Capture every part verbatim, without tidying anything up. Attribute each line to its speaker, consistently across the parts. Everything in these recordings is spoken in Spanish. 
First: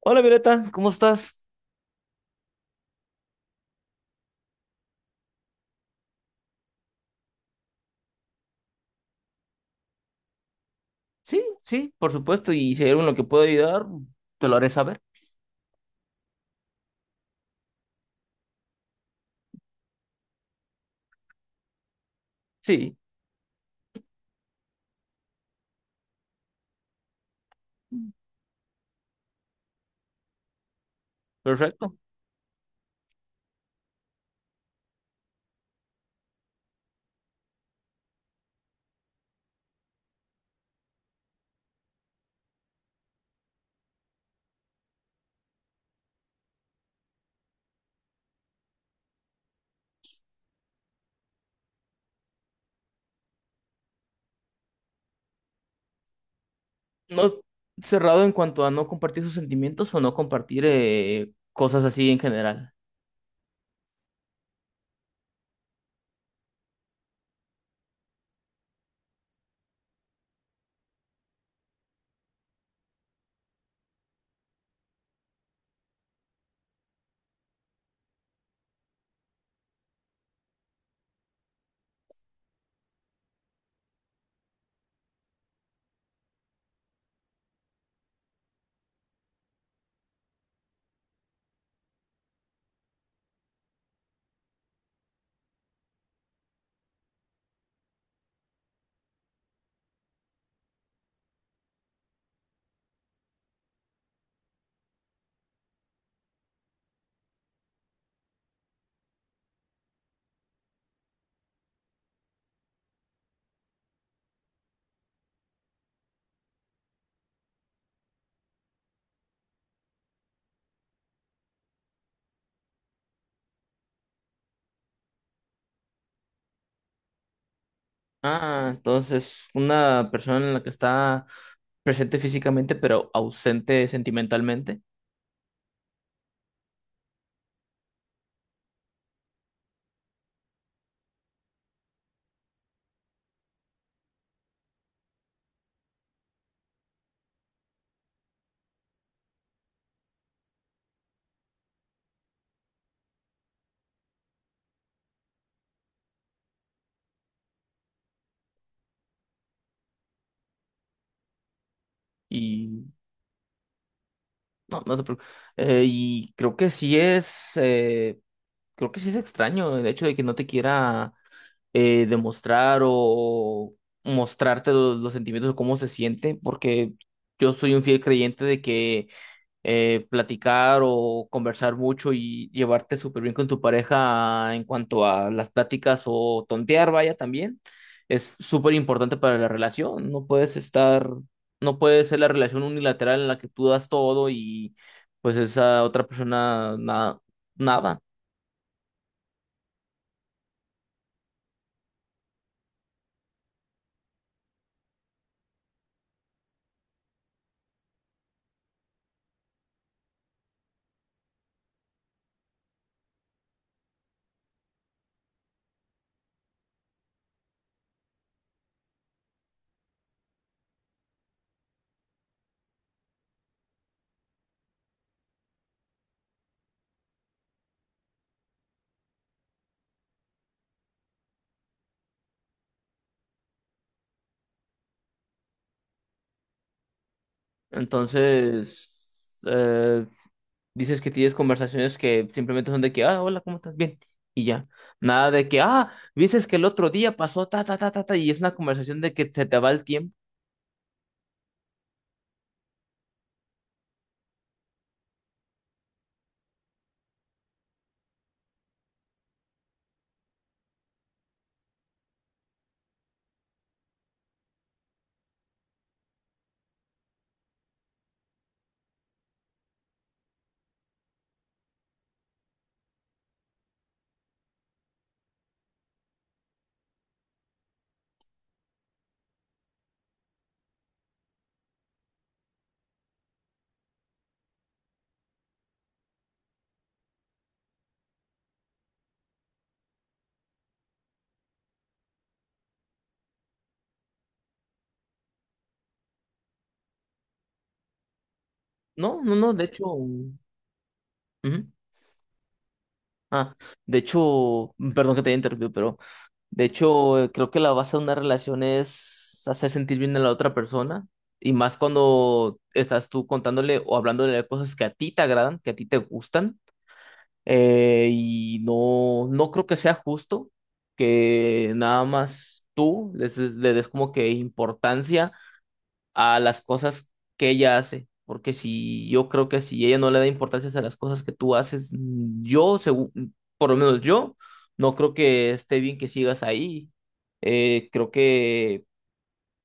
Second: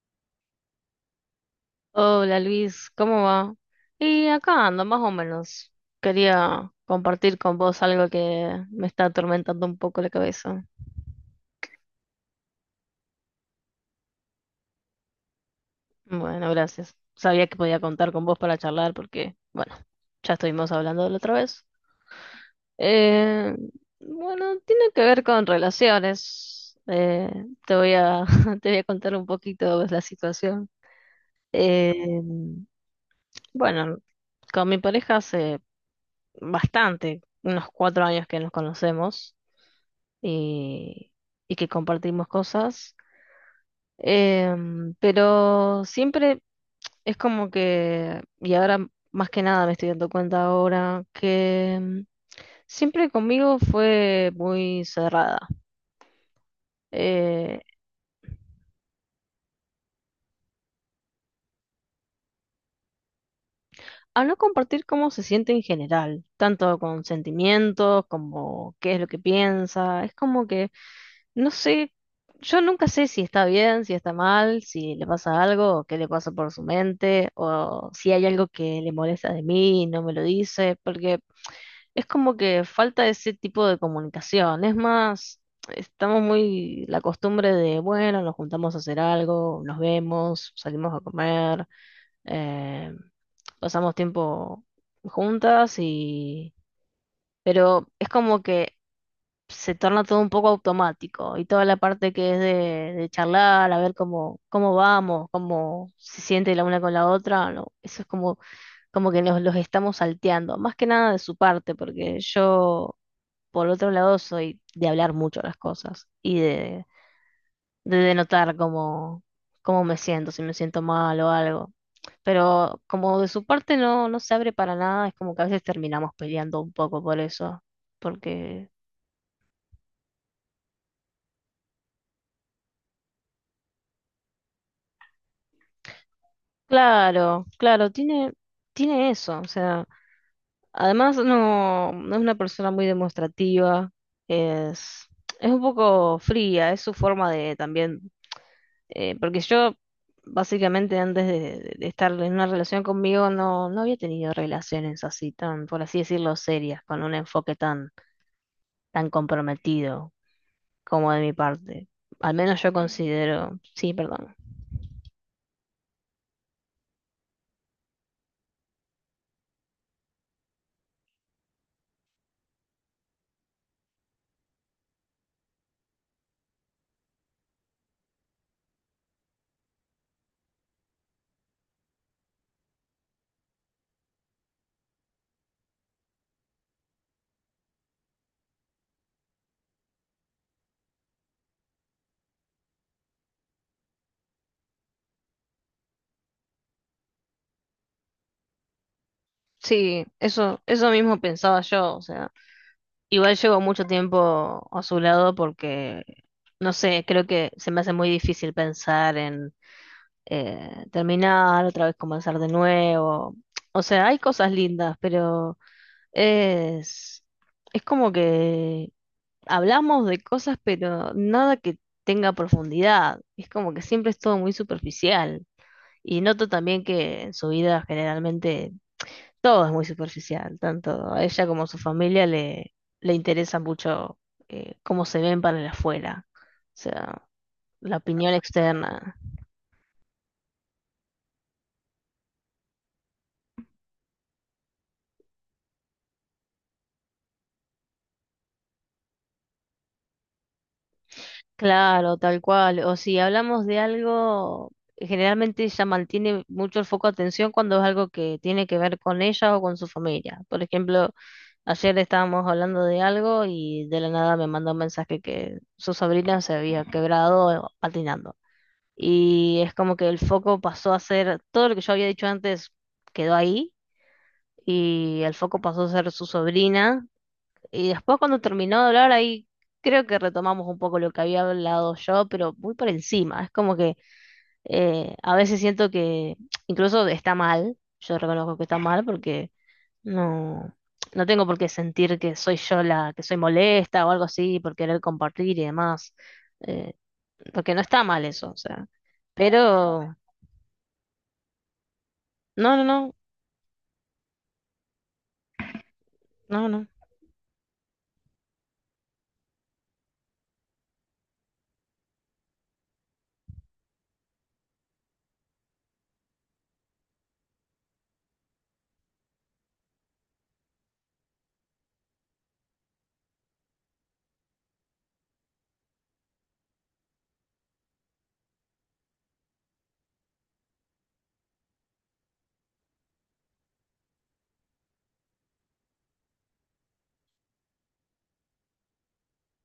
Speaker 1: Hola Violeta, ¿cómo estás?
Speaker 2: Hola Luis, ¿cómo va? Y acá ando, más o menos. Quería compartir con vos algo que me está atormentando un poco la cabeza.
Speaker 1: Sí, sí, por supuesto, y si hay algo en lo que puedo ayudar, te lo haré saber.
Speaker 2: Bueno, gracias. Sabía que podía contar con vos para charlar porque, bueno, ya estuvimos hablando de la otra vez.
Speaker 1: Sí,
Speaker 2: Eh, bueno, tiene que ver con relaciones. Eh, te voy a, te voy a contar un poquito la situación. Eh,
Speaker 1: perfecto.
Speaker 2: bueno, con mi pareja hace bastante, unos cuatro años que nos conocemos. Y, y que compartimos cosas. Em, pero siempre es como que, y ahora más que nada me estoy dando cuenta ahora, que em, siempre conmigo fue muy cerrada.
Speaker 1: No
Speaker 2: Eh,
Speaker 1: cerrado en cuanto a no compartir sus sentimientos o no compartir eh, cosas así en general.
Speaker 2: Al no compartir cómo se siente en general, tanto con sentimientos como qué es lo que piensa, es como que no sé, yo nunca sé si está bien, si está mal, si le pasa algo, o qué le pasa por su mente, o si hay algo que le molesta de mí y no me lo dice, porque es como que falta ese tipo de comunicación. Es más, estamos muy la costumbre de, bueno, nos juntamos a hacer algo, nos vemos, salimos a comer, eh, pasamos tiempo juntas y... Pero es como que se torna todo un poco automático y toda la parte que es de, de charlar, a ver cómo, cómo vamos, cómo se siente la una con la otra, no, eso es como, como que los, los estamos salteando, más que nada de su parte, porque yo, por otro lado, soy de hablar mucho las cosas y de, de denotar cómo, cómo me siento, si me siento mal o algo. Pero como de su parte no, no se abre para nada, es como que a veces terminamos peleando un poco por eso,
Speaker 1: Ah,
Speaker 2: porque
Speaker 1: entonces, una persona en la que está presente físicamente, pero ausente sentimentalmente.
Speaker 2: claro, claro, tiene, tiene eso, o sea, además no, no es una persona muy demostrativa, es, es un poco fría, es su forma de también, eh, porque yo básicamente antes de, de- de estar en una relación conmigo no, no había tenido relaciones así tan, por así decirlo, serias, con un enfoque tan, tan comprometido como de mi parte. Al menos yo
Speaker 1: Y
Speaker 2: considero, sí, perdón.
Speaker 1: no, no te preocupes. Eh, y creo que sí es, eh, creo que sí es extraño el hecho de que no te quiera eh, demostrar o mostrarte lo- los sentimientos o cómo se siente, porque yo soy un fiel creyente de que eh, platicar o conversar mucho y llevarte súper bien con tu pareja en cuanto a las pláticas o tontear, vaya, también es súper importante para la relación. No puedes estar, no puede ser la relación unilateral en la que tú das todo y pues esa otra persona nada, nada.
Speaker 2: Sí, eso, eso mismo pensaba yo, o sea. Igual llevo mucho tiempo a su lado porque, no sé, creo que se me hace muy difícil pensar en eh, terminar, otra vez comenzar de nuevo. O sea, hay cosas lindas, pero es, es como que hablamos de cosas, pero nada que tenga profundidad. Es como que siempre es todo muy superficial. Y noto también que en su vida generalmente todo es muy superficial, tanto a ella como a su familia le, le interesa mucho eh, cómo se ven para el afuera, o sea, la opinión externa.
Speaker 1: Entonces, eh, dices que tienes conversaciones que simplemente son de que, ah, hola, ¿cómo estás? Bien. Y ya. Nada de que, ah, dices que el otro día pasó, ta, ta, ta, ta, ta, y es una conversación de que se te va el tiempo.
Speaker 2: Claro, tal cual. O si hablamos de algo, generalmente ella mantiene mucho el foco de atención cuando es algo que tiene que ver con ella o con su familia. Por ejemplo, ayer estábamos hablando de algo y de la nada me mandó un mensaje que su sobrina se había quebrado patinando. Y es como que el foco pasó a ser, todo lo que yo había dicho antes quedó ahí y el foco pasó a ser su sobrina. Y después cuando terminó de hablar ahí, creo que retomamos un poco lo que había hablado yo, pero muy por encima. Es como que eh, a veces siento que incluso está mal, yo reconozco que está mal porque no, no tengo por qué sentir que soy yo la que soy molesta o algo así por querer compartir y demás. eh, porque no está mal eso, o sea.
Speaker 1: No, no, no, de hecho.
Speaker 2: Pero...
Speaker 1: Ujú.
Speaker 2: No, no, no,
Speaker 1: Ah, de hecho, mm, perdón que te haya interrumpido, pero de
Speaker 2: no, no.
Speaker 1: hecho, eh, creo que la base de una relación es hacer sentir bien a la otra persona. Y más cuando estás tú contándole o hablándole de cosas que a ti te agradan, que a ti te gustan. Eh, y no, no creo que sea justo que nada más tú les- le des como que importancia a las cosas que ella hace. Porque si yo creo que si ella no le da importancia a las cosas que tú haces, mm, yo, segu- por lo menos yo, no creo que esté bien que sigas ahí. Eh, creo que,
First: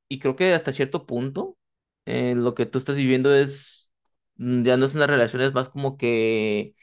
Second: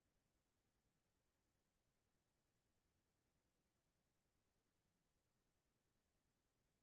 Speaker 1: y creo que hasta cierto punto, eh, lo que tú estás viviendo es, mm, ya no es una relación, es más como que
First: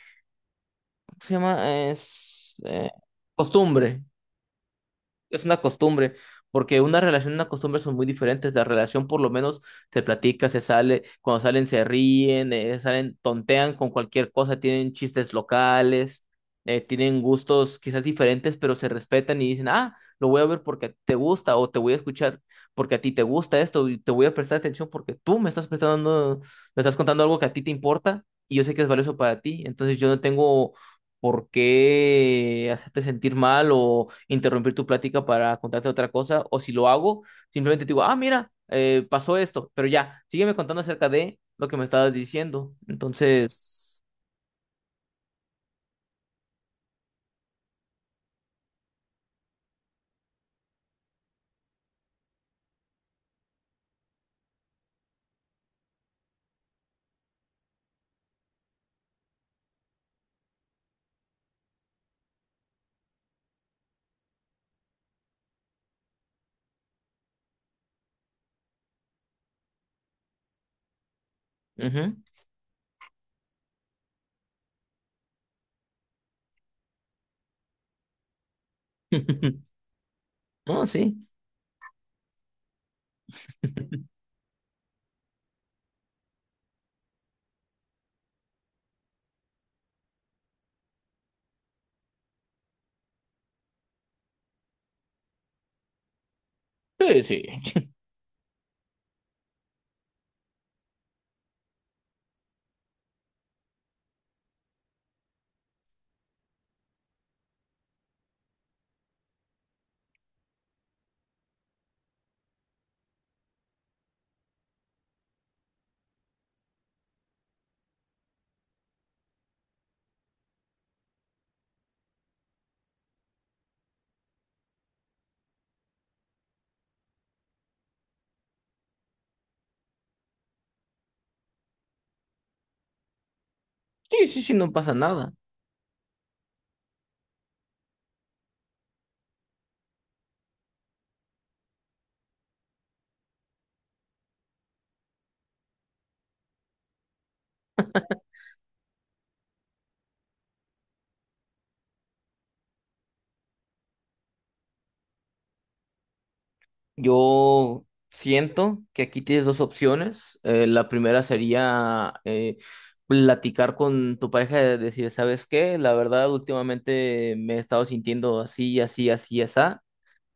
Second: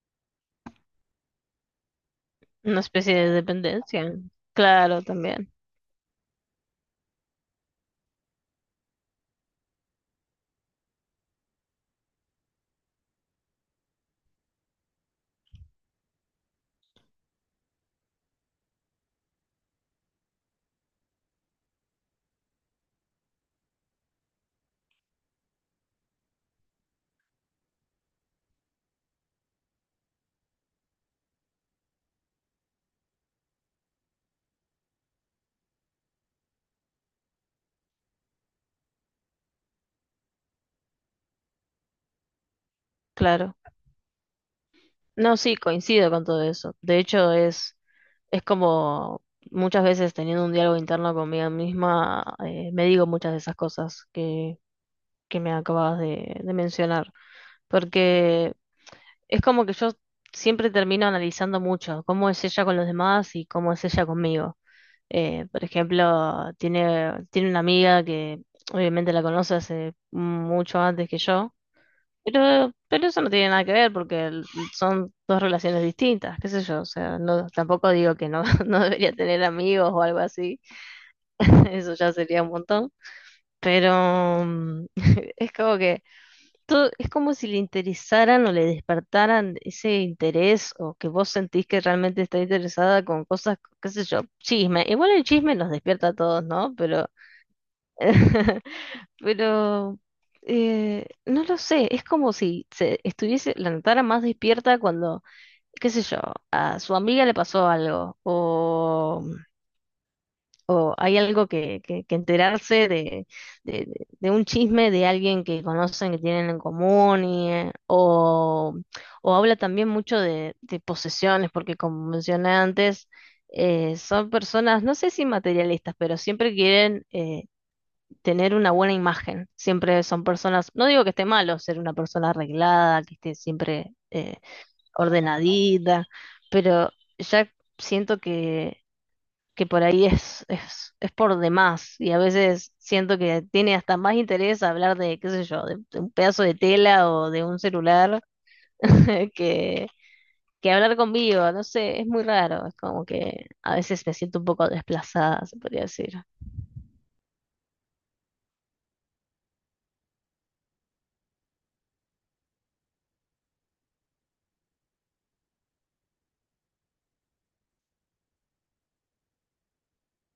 Speaker 1: ¿se llama? Es
Speaker 2: Una
Speaker 1: eh,
Speaker 2: especie de
Speaker 1: costumbre.
Speaker 2: dependencia. Claro,
Speaker 1: Es
Speaker 2: también,
Speaker 1: una costumbre, porque una relación y una costumbre son muy diferentes. La relación por lo menos se platica, se sale, cuando salen se ríen, eh, salen, tontean con cualquier cosa, tienen chistes locales, eh, tienen gustos quizás diferentes, pero se respetan y dicen, ah, lo voy a ver porque te gusta o te voy a escuchar porque a ti te gusta esto y te voy a prestar atención porque tú me estás prestando, me estás contando algo que a ti te importa y yo sé que es valioso para ti, entonces yo no tengo por qué hacerte sentir mal o interrumpir tu plática para contarte otra cosa, o si lo hago, simplemente te digo, ah, mira, eh, pasó esto, pero ya, sígueme contando acerca de lo que me estabas diciendo.
Speaker 2: claro.
Speaker 1: Entonces,
Speaker 2: No, sí, coincido con todo eso. De hecho, es, es como muchas veces teniendo un diálogo interno conmigo misma, eh, me digo muchas de esas cosas que, que me acabas de, de mencionar. Porque es como que yo siempre termino analizando mucho cómo es ella con los demás y cómo es ella conmigo. Eh, por ejemplo, tiene, tiene una amiga que obviamente la conoce hace mucho antes que yo,
Speaker 1: ujú.
Speaker 2: pero, pero eso no tiene nada que ver porque el- son dos relaciones distintas, qué sé yo, o sea, no, tampoco digo que no, no debería tener amigos o algo así,
Speaker 1: No, sí.
Speaker 2: eso ya sería un montón, pero mm, es como que todo- es como si le interesaran o le despertaran ese interés o que vos sentís que realmente está interesada con cosas, qué sé yo, chisme. Igual el chisme nos despierta a todos, ¿no? Pero,
Speaker 1: Sí, sí,
Speaker 2: pero eh, no lo sé, es como si se estuviese, la notara más despierta cuando, qué sé yo, a su amiga le pasó algo o o hay algo que, que, que enterarse de, de, de- de un chisme de alguien que conocen, que tienen en común, y, eh, o, o habla también mucho de, de posesiones, porque como mencioné antes, eh, son personas, no sé si materialistas, pero siempre quieren eh, tener una buena imagen, siempre son personas, no digo que esté malo ser una persona arreglada, que esté siempre
Speaker 1: sí,
Speaker 2: eh,
Speaker 1: sí, sí, no pasa nada.
Speaker 2: ordenadita, pero ya siento que que por ahí es, es, es por demás y a veces siento que tiene hasta más interés hablar de, qué sé yo, de, de un pedazo de tela o de un celular que, que hablar conmigo, no sé, es muy raro, es como que a veces me siento un poco desplazada, se podría decir.
Speaker 1: Yo siento que aquí tienes dos opciones. Eh, la primera sería eh, platicar con tu pareja y decir, ¿sabes qué? La verdad, últimamente me he estado sintiendo así, así, así, así.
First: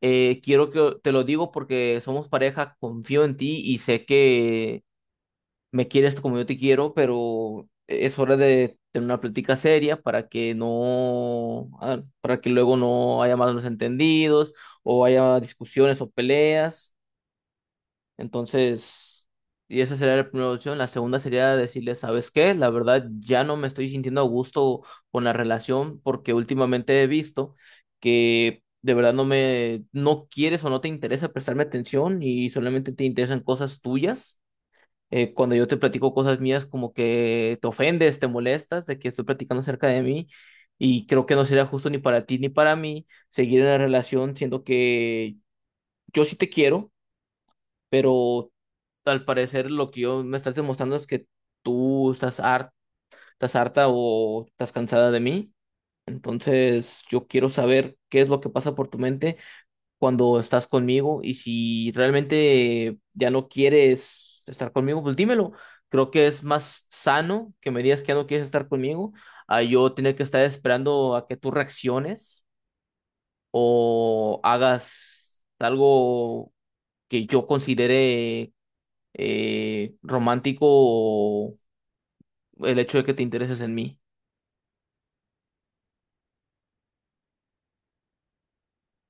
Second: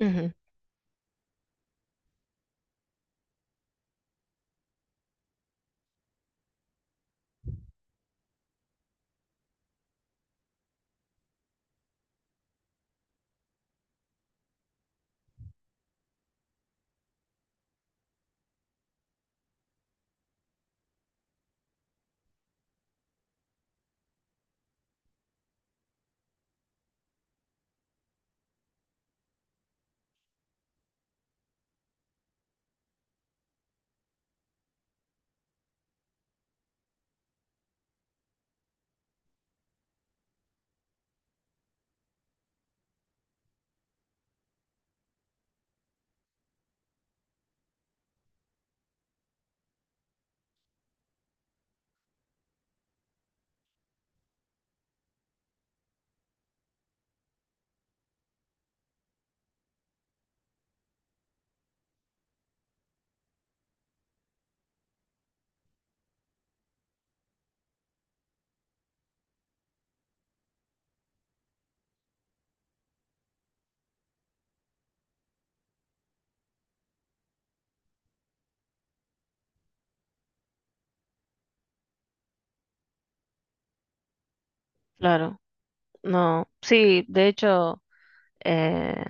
Speaker 2: Ujú,
Speaker 1: Eh, quiero que te lo digo porque somos pareja, confío en ti y sé que me quieres como yo te quiero, pero es hora de tener una plática seria para que no, ah, para que luego no haya malos entendidos o haya discusiones o peleas. Entonces, y esa sería la primera opción. La segunda sería decirle, ¿sabes qué? La verdad, ya no me estoy sintiendo a gusto con la relación porque últimamente he visto que de verdad no me, no quieres o no te interesa prestarme atención y solamente te interesan cosas tuyas. Eh, cuando yo te platico cosas mías, como que te ofendes, te molestas de que estoy platicando acerca de mí y creo que no sería justo ni para ti ni para mí seguir en la relación siendo que yo sí te quiero pero al parecer lo que yo me estás demostrando es que tú estás harta, estás harta o estás cansada de mí. Entonces, yo quiero saber qué es lo que pasa por tu mente cuando estás conmigo y si realmente ya no quieres estar conmigo, pues dímelo. Creo que es más sano que me digas que ya no quieres estar conmigo a yo tener que estar esperando a que tú reacciones o hagas algo que yo considere eh, romántico o el hecho de que te intereses en mí.
Speaker 2: claro. No, sí, de hecho, eh,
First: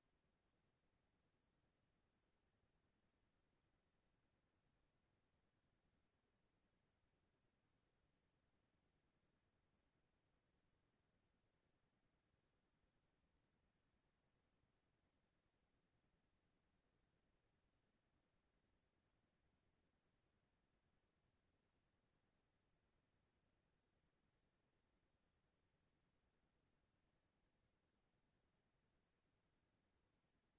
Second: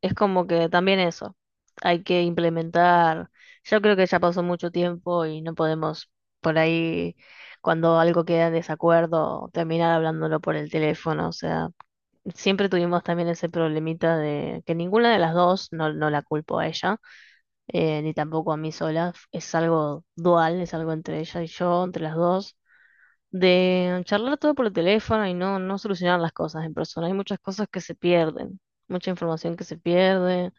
Speaker 2: es como que también eso, hay que implementar, yo creo que ya pasó mucho tiempo y no podemos por ahí, cuando algo queda en desacuerdo, terminar hablándolo por el teléfono, o sea, siempre tuvimos también ese problemita de que ninguna de las dos, no, no la culpo a ella, eh, ni tampoco a mí sola, es algo dual, es algo entre ella y yo, entre las dos de charlar todo por el teléfono y no, no solucionar las cosas en persona. Hay muchas cosas que se pierden, mucha información que se pierde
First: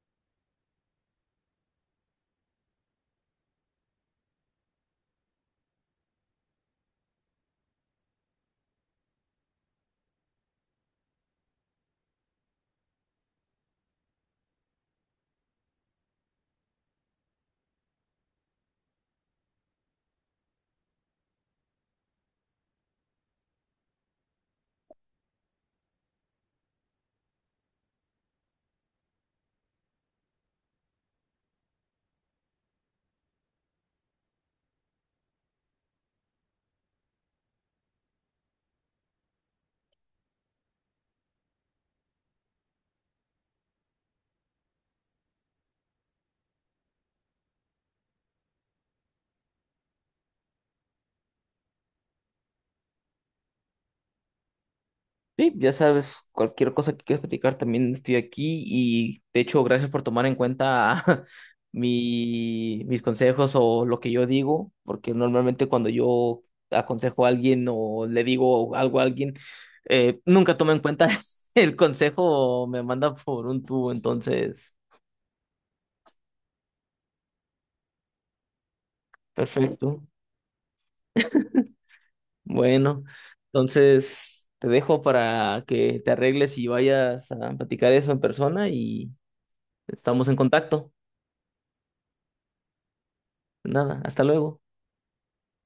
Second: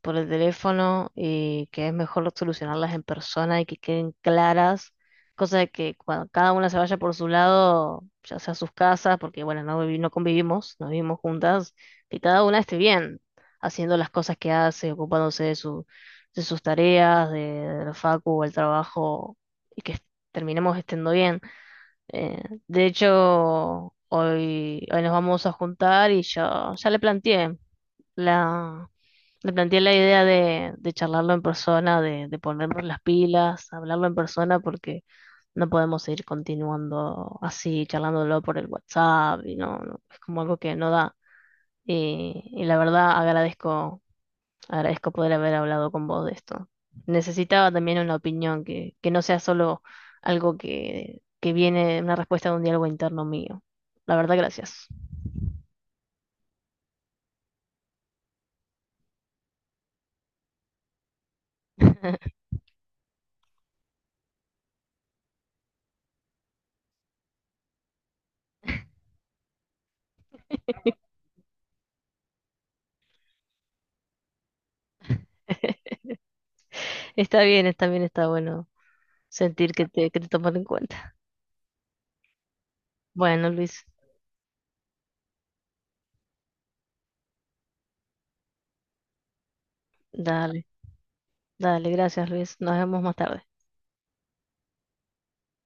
Speaker 2: por el teléfono y que es mejor solucionarlas en persona y que queden claras, cosa de que cuando cada una se vaya por su lado, ya sea a sus casas, porque bueno, no, vivi- no convivimos, no vivimos juntas, que cada una esté bien haciendo las cosas que hace, ocupándose de su, de sus tareas, de, de la facu o el trabajo, y que terminemos estando bien. Eh, de hecho, hoy, hoy nos vamos a juntar y yo ya le planteé la, le planteé la idea de, de charlarlo en persona, de, de ponernos las pilas, hablarlo en persona, porque no podemos seguir continuando así, charlándolo por el WhatsApp, y no, no, es como algo que no da. Y, y la verdad agradezco agradezco poder haber hablado con vos de esto. Necesitaba también una opinión que, que no sea solo algo que, que viene, una respuesta de un diálogo interno mío. La verdad, gracias.
Speaker 1: Sí, ya sabes, cualquier cosa que quieras platicar, también estoy aquí y de hecho, gracias por tomar en cuenta mi, mis consejos o lo que yo digo, porque normalmente cuando yo aconsejo a alguien o le digo algo a alguien, eh, nunca toma en cuenta el consejo o me manda por un tubo, entonces,
Speaker 2: Está bien, está bien, está bueno sentir que
Speaker 1: perfecto.
Speaker 2: te, que te toman en cuenta.
Speaker 1: Bueno,
Speaker 2: Bueno, Luis,
Speaker 1: entonces te dejo para que te arregles y vayas a platicar eso en persona y estamos en
Speaker 2: dale,
Speaker 1: contacto.
Speaker 2: dale, gracias, Luis. Nos vemos más tarde.
Speaker 1: Nada, hasta luego.